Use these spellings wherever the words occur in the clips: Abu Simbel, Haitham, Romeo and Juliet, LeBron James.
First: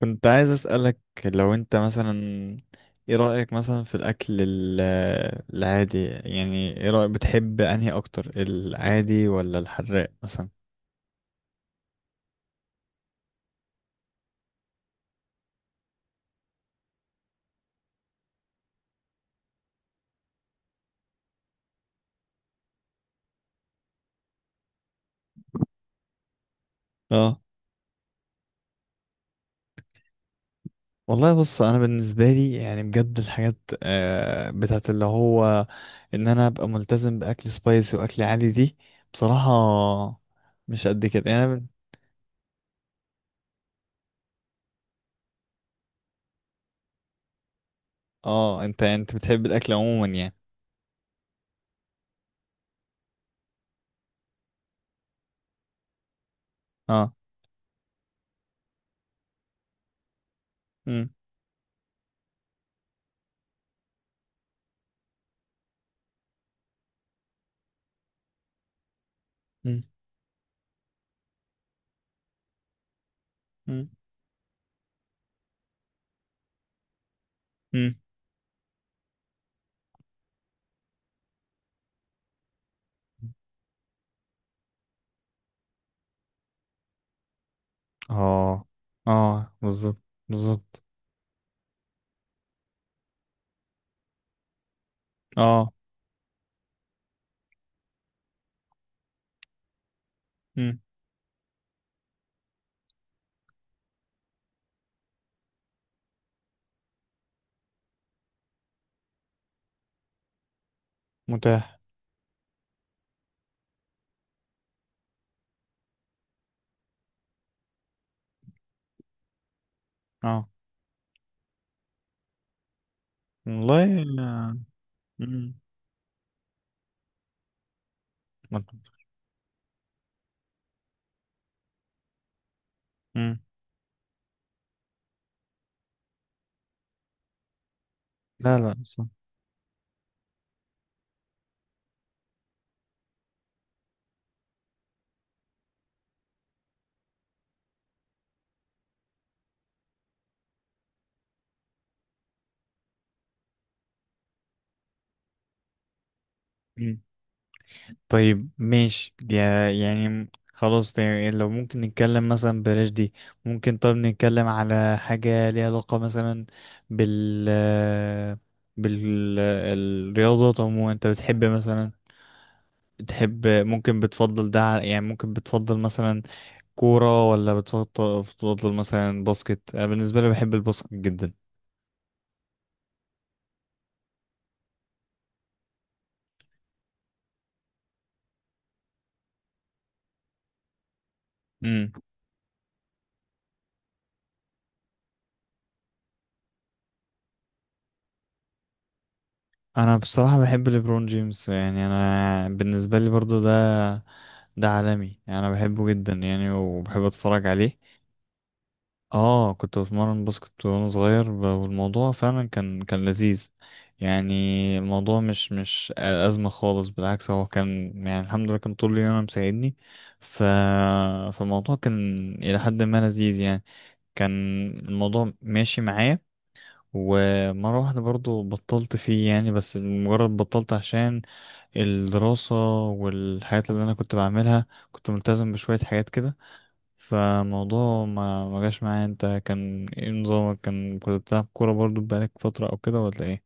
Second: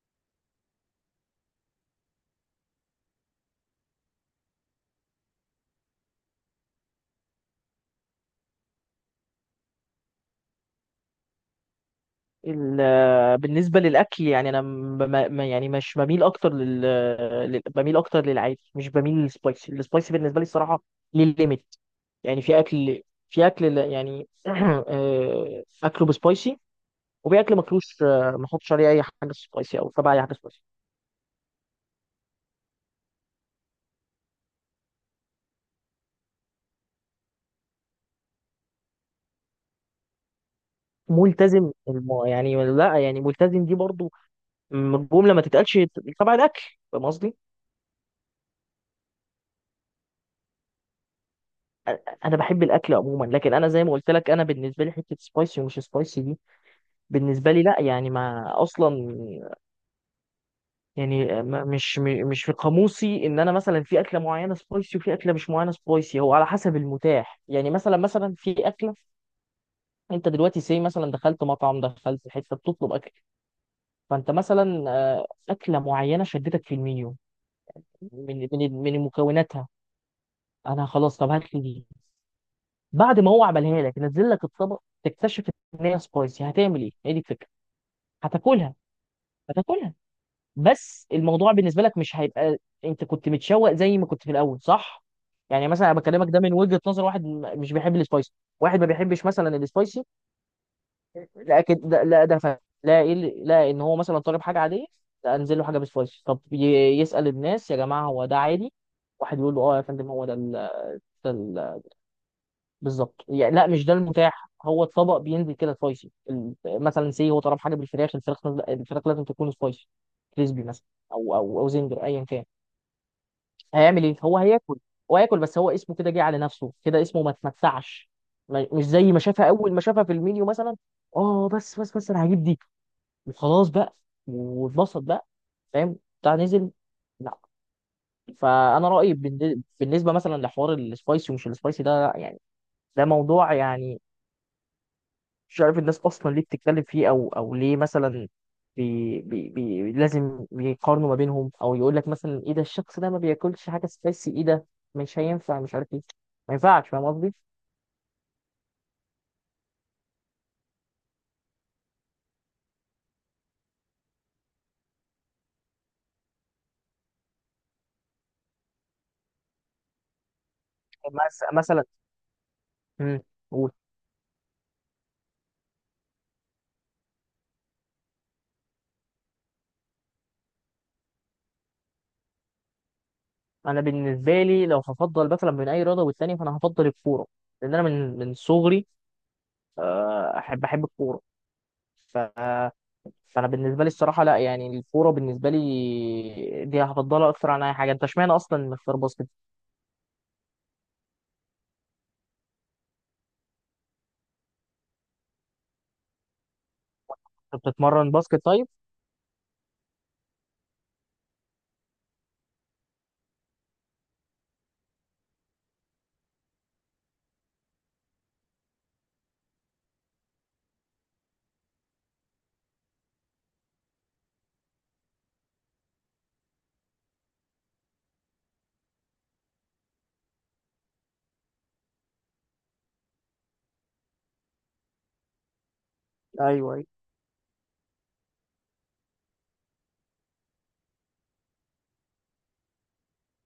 كنت عايز أسألك لو انت مثلا ايه رأيك مثلا في الأكل العادي؟ يعني ايه رأيك، بتحب انهي اكتر، العادي ولا الحراق مثلا؟ بالنسبة للأكل، يعني أنا يعني مش بميل أكتر بميل أكتر للعادي، مش بميل للسبايسي. السبايسي بالنسبة لي الصراحة للليميت. يعني في أكل يعني آه، أكله بسبايسي، اه وفي أكل ماكلوش. آه، ما أحطش عليه أي حاجة سبايسي أو تبع أي حاجة سبايسي. والله بص انا بالنسبة لي يعني بجد الحاجات بتاعت اللي هو ان انا ابقى ملتزم بأكل سبايسي وأكل عادي دي بصراحة مش قد كده. يعني يعني لا، يعني ملتزم دي برضو جملة ما تتقالش تبع الأكل. فاهم قصدي؟ اه، انت بتحب الأكل عموما يعني؟ أ- أنا بحب الأكل عموما، لكن أنا زي ما قلت لك، أنا بالنسبة لي حتة سبايسي ومش سبايسي دي اه. بالنسبة لي لا. يعني ما أصلا امم. يعني مش في قاموسي إن أنا مثلا في أكلة معينة سبايسي وفي أكلة مش معينة سبايسي. هو على حسب المتاح. يعني مثلا في أكلة، امم. أنت دلوقتي سي مثلا دخلت مطعم، دخلت حتة بتطلب أكل، فأنت مثلا أكلة معينة شدتك في المنيو، امم. من مكوناتها. أنا خلاص، طب هات لي دي. بعد ما هو عملها لك، نزل لك الطبق، تكتشف إن هي سبايسي. هتعمل إيه؟ هي دي الفكرة. اه. هتاكلها. اه، هتاكلها، بالظبط. بالظبط. بس الموضوع بالنسبه لك مش هيبقى انت كنت متشوق زي ما كنت في الاول، صح؟ يعني اه. مثلا انا بكلمك ده من وجهه نظر واحد مش بيحب السبايسي، واحد ما بيحبش مثلا السبايسي. مم. لكن ده لا، ده فاهم. لا، لا، ان هو مثلا طالب حاجه عاديه، لا انزل له حاجه بسبايسي. طب يسال الناس يا جماعه هو ده عادي؟ واحد يقول له اه يا فندم هو ده ال... ده متاح. ال... بالظبط. يعني لا، مش ده المتاح. هو الطبق بينزل كده سبايسي. مثلا سي هو طلب حاجه بالفراخ. الفراخ، لازم تكون سبايسي، اه. كريسبي مثلا، او زنجر ايا كان. والله. هيعمل ايه؟ هو آه. هياكل. هو هياكل، مم. بس هو اسمه كده، جه على نفسه كده، اسمه ما اتمتعش. مش مت- زي ما شافها اول ما شافها في المنيو مثلا. اه، بس انا هجيب دي مم. وخلاص بقى، واتبسط بقى. فاهم بتاع نزل؟ لا. لا لا، فانا صح. رايي بالنسبه مثلا لحوار السبايسي ومش السبايسي ده، يعني ده موضوع، يعني مش عارف الناس اصلا ليه بتتكلم فيه، او ليه مثلا بي بي بي لازم يقارنوا ما بينهم، او يقول لك مثلا ايه ده، الشخص ده ما بياكلش حاجه سبايسي، ايه ده، مش هينفع، مش عارف ايه، ما ينفعش. مم. فاهم قصدي؟ طيب ماشي يعني خلاص ده، يعني لو ممكن نتكلم مثلا بلاش دي. ممكن طب نتكلم على حاجة ليها علاقة مثلا بال بالرياضات عموما، انت بتحب مثلا. مثلا امم. تحب؟ قول. ممكن بتفضل يعني ممكن بتفضل مثلا كورة ولا بتفضل بتفضل مثلا باسكت؟ أنا بالنسبة لي بحب الباسكت جدا. انا بالنسبه لي لو هفضل مثلا بين اي رياضه والتانيه، فانا هفضل الكوره، لان انا من صغري احب الكوره. ف فانا بالنسبه لي الصراحه لا، يعني الكوره بالنسبه لي دي هفضلها اكتر عن اي حاجه. انت اشمعنى اصلا مختار باسكت؟ انا بصراحة بحب ليبرون جيمس، يعني انا بالنسبة لي برضو ده ده عالمي يعني، انا بحبه جدا يعني وبحب اتفرج أنت عليه. بتتمرن باسكت طيب؟ اه كنت بتمرن باسكت وانا صغير والموضوع فعلا كان لذيذ يعني. الموضوع مش أزمة خالص، بالعكس هو كان يعني الحمد لله كان طول اليوم أنا مساعدني. ف... فالموضوع كان إلى حد ما لذيذ يعني، كان الموضوع ماشي معايا. ومرة واحدة برضو بطلت فيه يعني، بس مجرد بطلت عشان الدراسة والحاجات اللي أنا كنت بعملها. كنت ملتزم بشوية حاجات كده، ايوه. فالموضوع ما جاش معايا. انت كان ايه نظامك؟ كان كنت بتلعب كورة برضو بقالك فترة أو كده ولا ايه؟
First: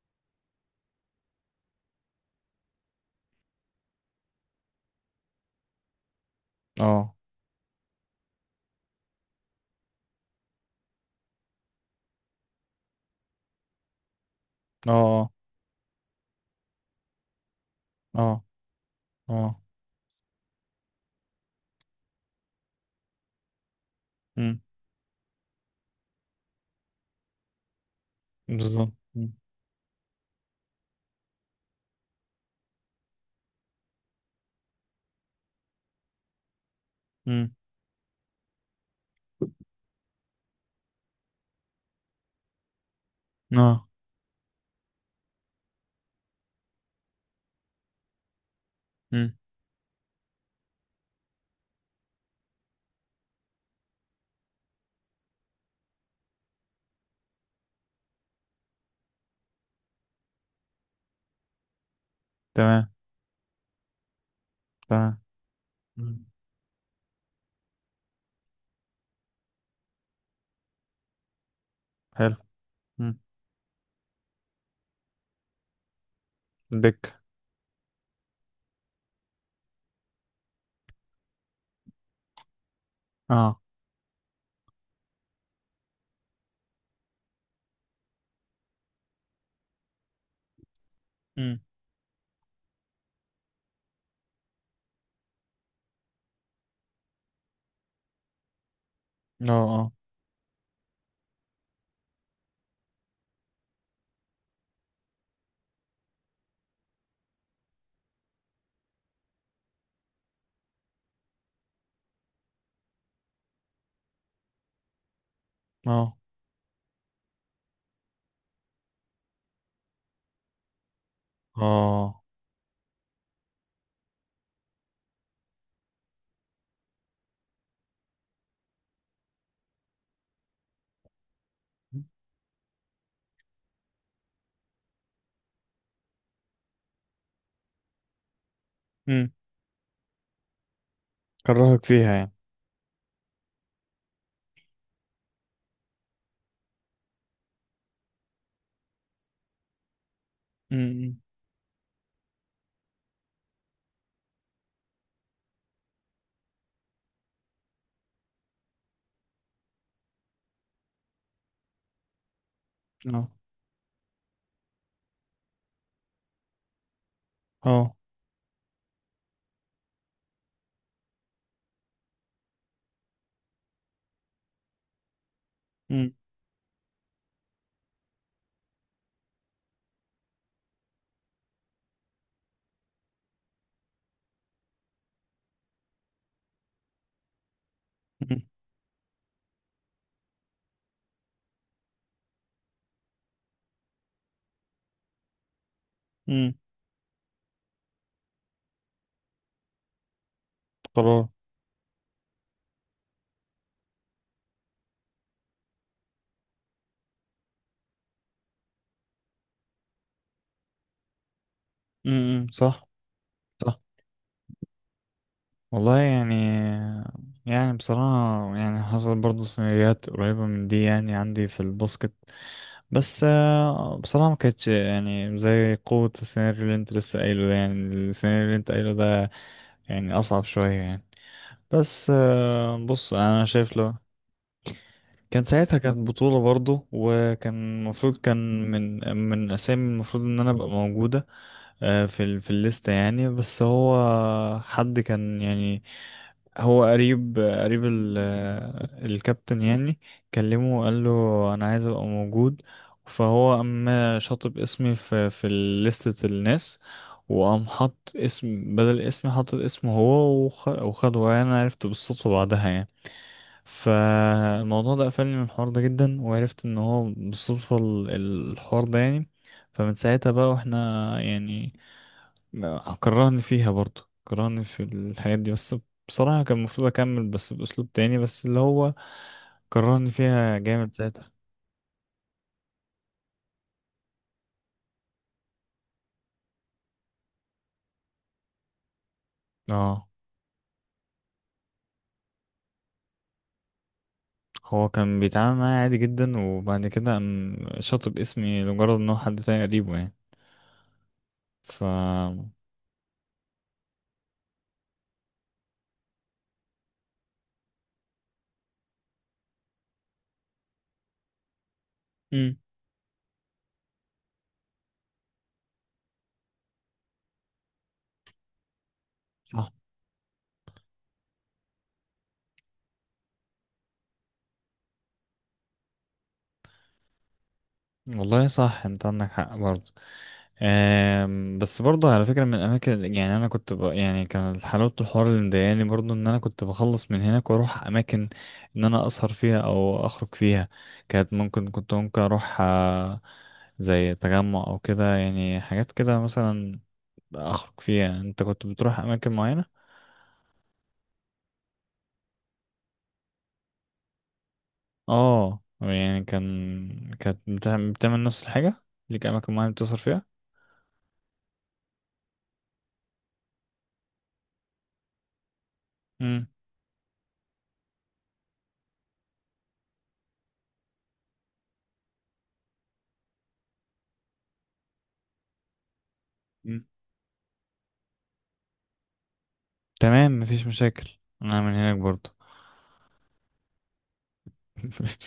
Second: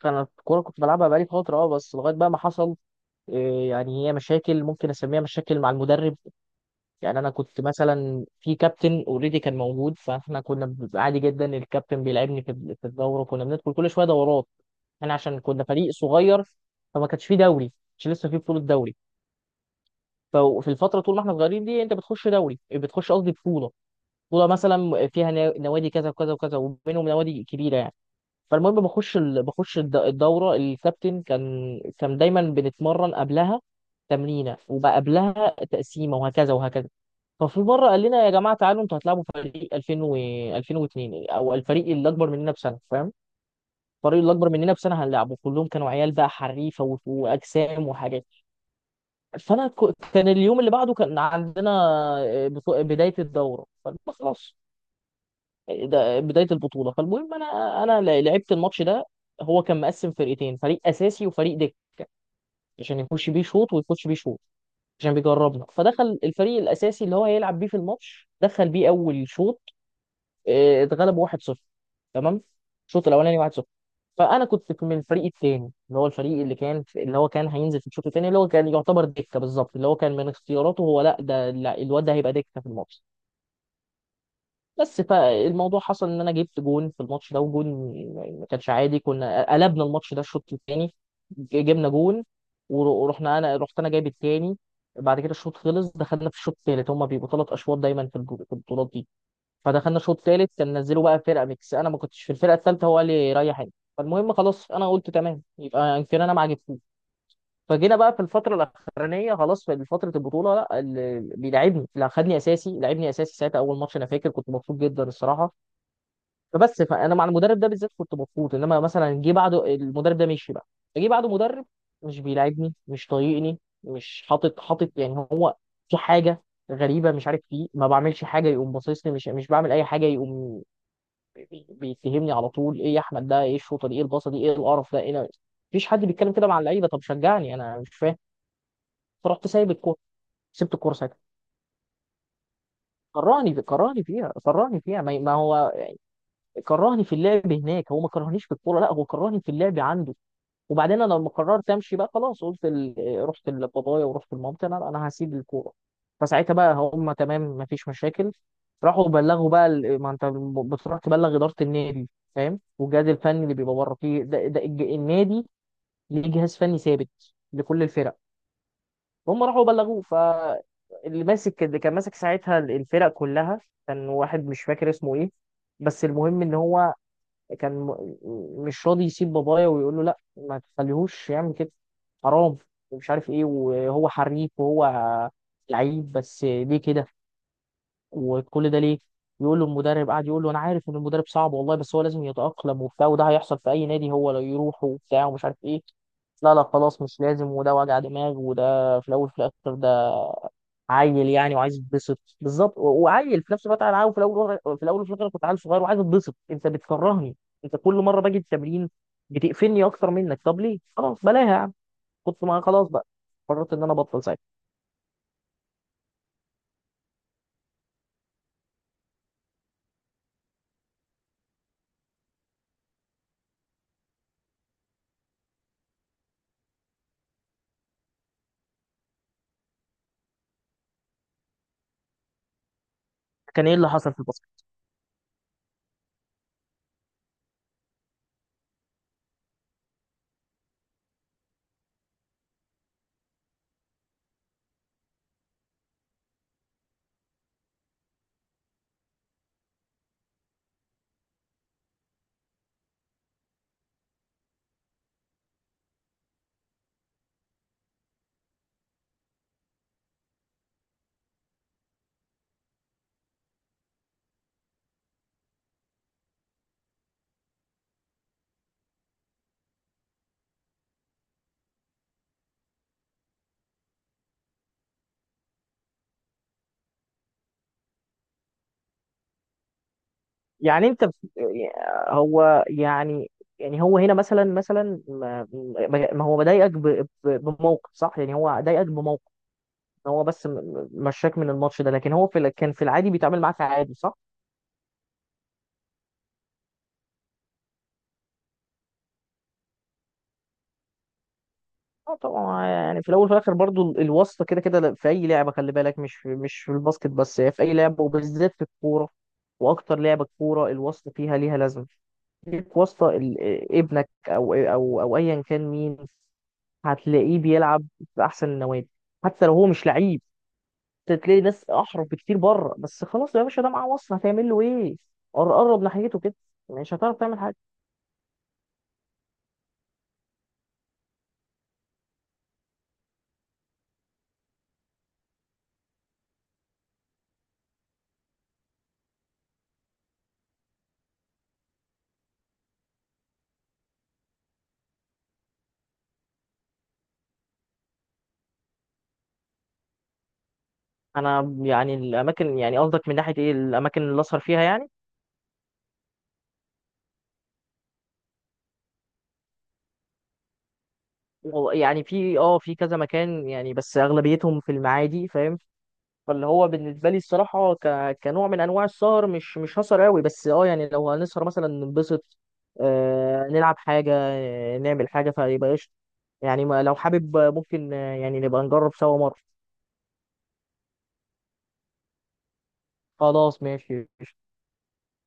فانا الكوره كنت بلعبها بقالي فتره، اه، بس لغايه بقى ما حصل إيه، يعني هي مشاكل، ممكن اسميها مشاكل مع المدرب. اه. يعني انا كنت مثلا في كابتن اوريدي كان موجود، فاحنا كنا بنبقى عادي جدا. الكابتن بيلعبني في الدوره، كنا بندخل كل شويه دورات احنا اه. عشان كنا فريق صغير. فما كانش فيه دوري، مش اه. لسه فيه بطوله دوري. اه. اه. ففي الفتره طول ما احنا صغيرين دي، انت بتخش دوري، بتخش قصدي بطوله. بطوله امم. مثلا فيها نوادي كذا وكذا وكذا، وبينهم نوادي كبيره يعني. فالمهم بالظبط، بخش امم. ال... بخش الد- الدوره. الكابتن كان دايما بنتمرن قبلها تمرينه، وبقى قبلها تقسيمه، وهكذا وهكذا. امم. ففي مره قال لنا يا جماعه تعالوا انتوا هتلعبوا فريق 2000 و 2002، او الفريق اللي اكبر مننا بسنه، فاهم، اه. الفريق اللي اكبر مننا بسنه هنلعبه. كلهم كانوا عيال بقى حريفه واجسام وحاجات. امم. فانا كان اليوم اللي بعده كان عندنا بدايه الدوره. فقلنا خلاص، ده بدايه البطوله. فالمهم انا، لعبت الماتش ده. هو كان مقسم فرقتين، فريق اساسي وفريق دك، تمام. عشان يخش بيه شوط ويخش بيه شوط، عشان تمام. بيجربنا. فدخل امم. الفريق الاساسي اللي هو هيلعب بيه في الماتش، دخل بيه اول شوط. آه، اتغلب 1-0. حلو. تمام. الشوط امم. الاولاني 1-0. فانا كنت من الفريق الثاني، اللي هو الفريق اللي كان، دك، اللي هو كان هينزل في الشوط الثاني، اللي هو كان يعتبر دكه بالظبط، اللي هو كان من اختياراته هو، لا ده، لا، الواد ده هيبقى دكه في الماتش اه. بس. فالموضوع حصل ان انا جبت جون في الماتش ده، وجون ما كانش عادي. كنا قلبنا الماتش ده الشوط الثاني، امم. جبنا جون ورحنا، انا رحت انا جايب الثاني. بعد كده الشوط خلص، دخلنا في الشوط الثالث، هما بيبقوا ثلاث اشواط دايما في في البطولات دي. اه. فدخلنا الشوط الثالث، كان نزلوا بقى فرقه ميكس. انا ما كنتش في الفرقه الثالثه، هو قال لي ريح انت. فالمهم خلاص، انا قلت تمام، يبقى يمكن انا ما عجبتوش. فجينا بقى في الفتره الاخرانيه، خلاص في فتره البطوله، لا اللي بيلعبني، لا خدني اساسي، لعبني اساسي ساعتها. اول ماتش انا فاكر كنت مبسوط جدا الصراحه. اه. فانا مع المدرب ده بالذات كنت مبسوط، انما مثلا جه بعده، المدرب ده مشي بقى، جه بعده مدرب مش اه. بيلاعبني، مش طايقني، مش حاطط يعني. هو في حاجه غريبه مش عارف فيه. ما بعملش حاجه يقوم باصصني، مش بعمل اي حاجه يقوم بيتهمني على طول. ايه يا احمد ده، ايه الشوطه دي، ايه الباصه دي، ايه القرف ده، ايه ده؟ مفيش حد بيتكلم كده مع اللعيبه. طب شجعني، انا مش فاهم. اه. فرحت سايب الكوره. سبت الكوره ساعتها. كرهك فيها يعني. كرهني فيها، كرهني فيها. ما ما هو كرهني في اللعب هناك، هو ما كرهنيش في الكوره، لا هو كرهني في اللعب عنده. وبعدين انا امم. لما قررت امشي بقى، خلاص قلت رحت لبابايا ورحت لمامتي، انا هسيب الكوره. فساعتها بقى هم تمام، مفيش مشاكل. راحوا بلغوا بقى ما انت بتروح تبلغ اداره النادي، فاهم، والجهاز اه. الفني اللي بيبقى بره فيه ده، ده النادي ليه جهاز فني ثابت لكل اه. الفرق. هم راحوا بلغوه ف اللي ماسك، اللي كان ماسك ساعتها الفرق كلها، كان واحد مش فاكر اسمه ايه، بس امم. المهم ان هو كان مش راضي يسيب بابايا، ويقول له لا ما تخليهوش يعمل كده، حرام، ومش عارف ايه، وهو حريف وهو لعيب، بس ليه كده، وكل ده ليه. يقول له المدرب، قاعد يقول له انا عارف ان المدرب صعب والله، بس هو لازم يتأقلم وبتاع، وده هيحصل في اي نادي هو لو يروح وبتاع، ومش عارف ايه. امم. لا لا خلاص، مش لازم، وده وجع دماغ، وده في الاول في الاخر ده قرار. عيل يعني وعايز يتبسط بالظبط، وعيل في نفس الوقت. انا عاوز في الاول في الاول وفي الاخر كنت عيل صغير وعايز اتبسط، انت بتكرهني. انت كل مره باجي التمرين بتقفلني اكتر منك. طب ليه، خلاص بلاها يا عم. كنت امم، ما صح. خلاص بقى، قررت صح. ان انا ابطل ساعتها. والله يعني، يعني بصراحة يعني حصل برضه سيناريوهات قريبة من دي يعني عندي في الباسكت، بس بصراحة ما كانتش يعني زي قوة السيناريو اللي انت لسه قايله ده، يعني السيناريو اللي انت قايله ده يعني أصعب شوية يعني. بس بص أنا كان ايه شايف اللي لو حصل في الباسكت؟ كان ساعتها كانت بطولة برضه، وكان المفروض كان من الأسامي المفروض إن أنا أبقى موجودة في في الليستة يعني. بس هو حد كان يعني هو قريب الكابتن يعني، كلمه وقال له أنا عايز أبقى موجود، فهو قام شاطب اسمي في لستة الناس، وقام حط اسم بدل اسمي، حط اسمه هو وخده يعني. أنا عرفت بالصدفة بعدها يعني. فالموضوع ده قفلني من الحوار ده جدا، وعرفت ان هو بالصدفة الحوار ده يعني. فمن ساعتها بقى واحنا يعني كرهني فيها برضه، كرهني في الحاجات دي. بس بصراحة كان المفروض اكمل بس باسلوب تاني، بس اللي هو كرهني فيها يعني جامد انت بت- ساعتها. هو يعني يعني هو هنا مثلا ما هو بضايقك بموقف، صح؟ يعني هو ضايقك بموقف، اه هو بس مشاك من الماتش ده، لكن هو في كان في العادي بيتعامل معاك عادي، صح؟ هو كان بيتعامل معايا عادي جدا، وبعد كده قام شاطب اسمي لمجرد ان هو حد تاني قريبه يعني. ف اه طبعا، آه يعني في الاول وفي الاخر برضو الواسطه كده كده في اي لعبه، خلي بالك مش في الباسكت بس، هي في اي لعبه، وبالذات في الكوره، واكتر لعبه كوره الواسطه فيها ليها لازمه. امم، ليك واسطه، ابنك او ايا كان مين، هتلاقيه بيلعب في احسن النوادي حتى لو هو صح. مش لعيب. تلاقي ناس احرف بكتير بره، بس خلاص يا باشا ده معاه، وصل هتعمل له ايه. قرب ناحيته كده، مش هتعرف تعمل حاجه. والله صح، انت عندك حق برضه. بس برضه على فكرة من الأماكن يعني أنا يعني كان حلاوة الحوار اللي مضايقاني برضه إن أنا كنت بخلص من هناك وأروح أماكن إن أنا أسهر فيها أو أخرج فيها. كانت ممكن، كنت ممكن أروح زي تجمع أو كده يعني، حاجات كده مثلا أخرج فيها. أنت كنت بتروح أماكن معينة؟ انا يعني الاماكن، يعني قصدك من ناحيه ايه، الاماكن اللي اسهر فيها يعني؟ آه يعني كان كانت بتعمل نفس الحاجة؟ ليك أماكن معينة بتسهر فيها؟ والله يعني في اه في كذا مكان، يعني بس اغلبيتهم في المعادي، فاهم. فاللي مم. هو بالنسبه لي الصراحه كنوع من انواع السهر، مش هسهر قوي، بس اه يعني لو هنسهر مثلا ننبسط، آه نلعب حاجه، آه نعمل حاجه، فيبقى قشطه. يعني ما مم. لو حابب ممكن، يعني نبقى نجرب سوا مره. تمام مفيش مشاكل أنا من هناك برضه. خلاص ماشي.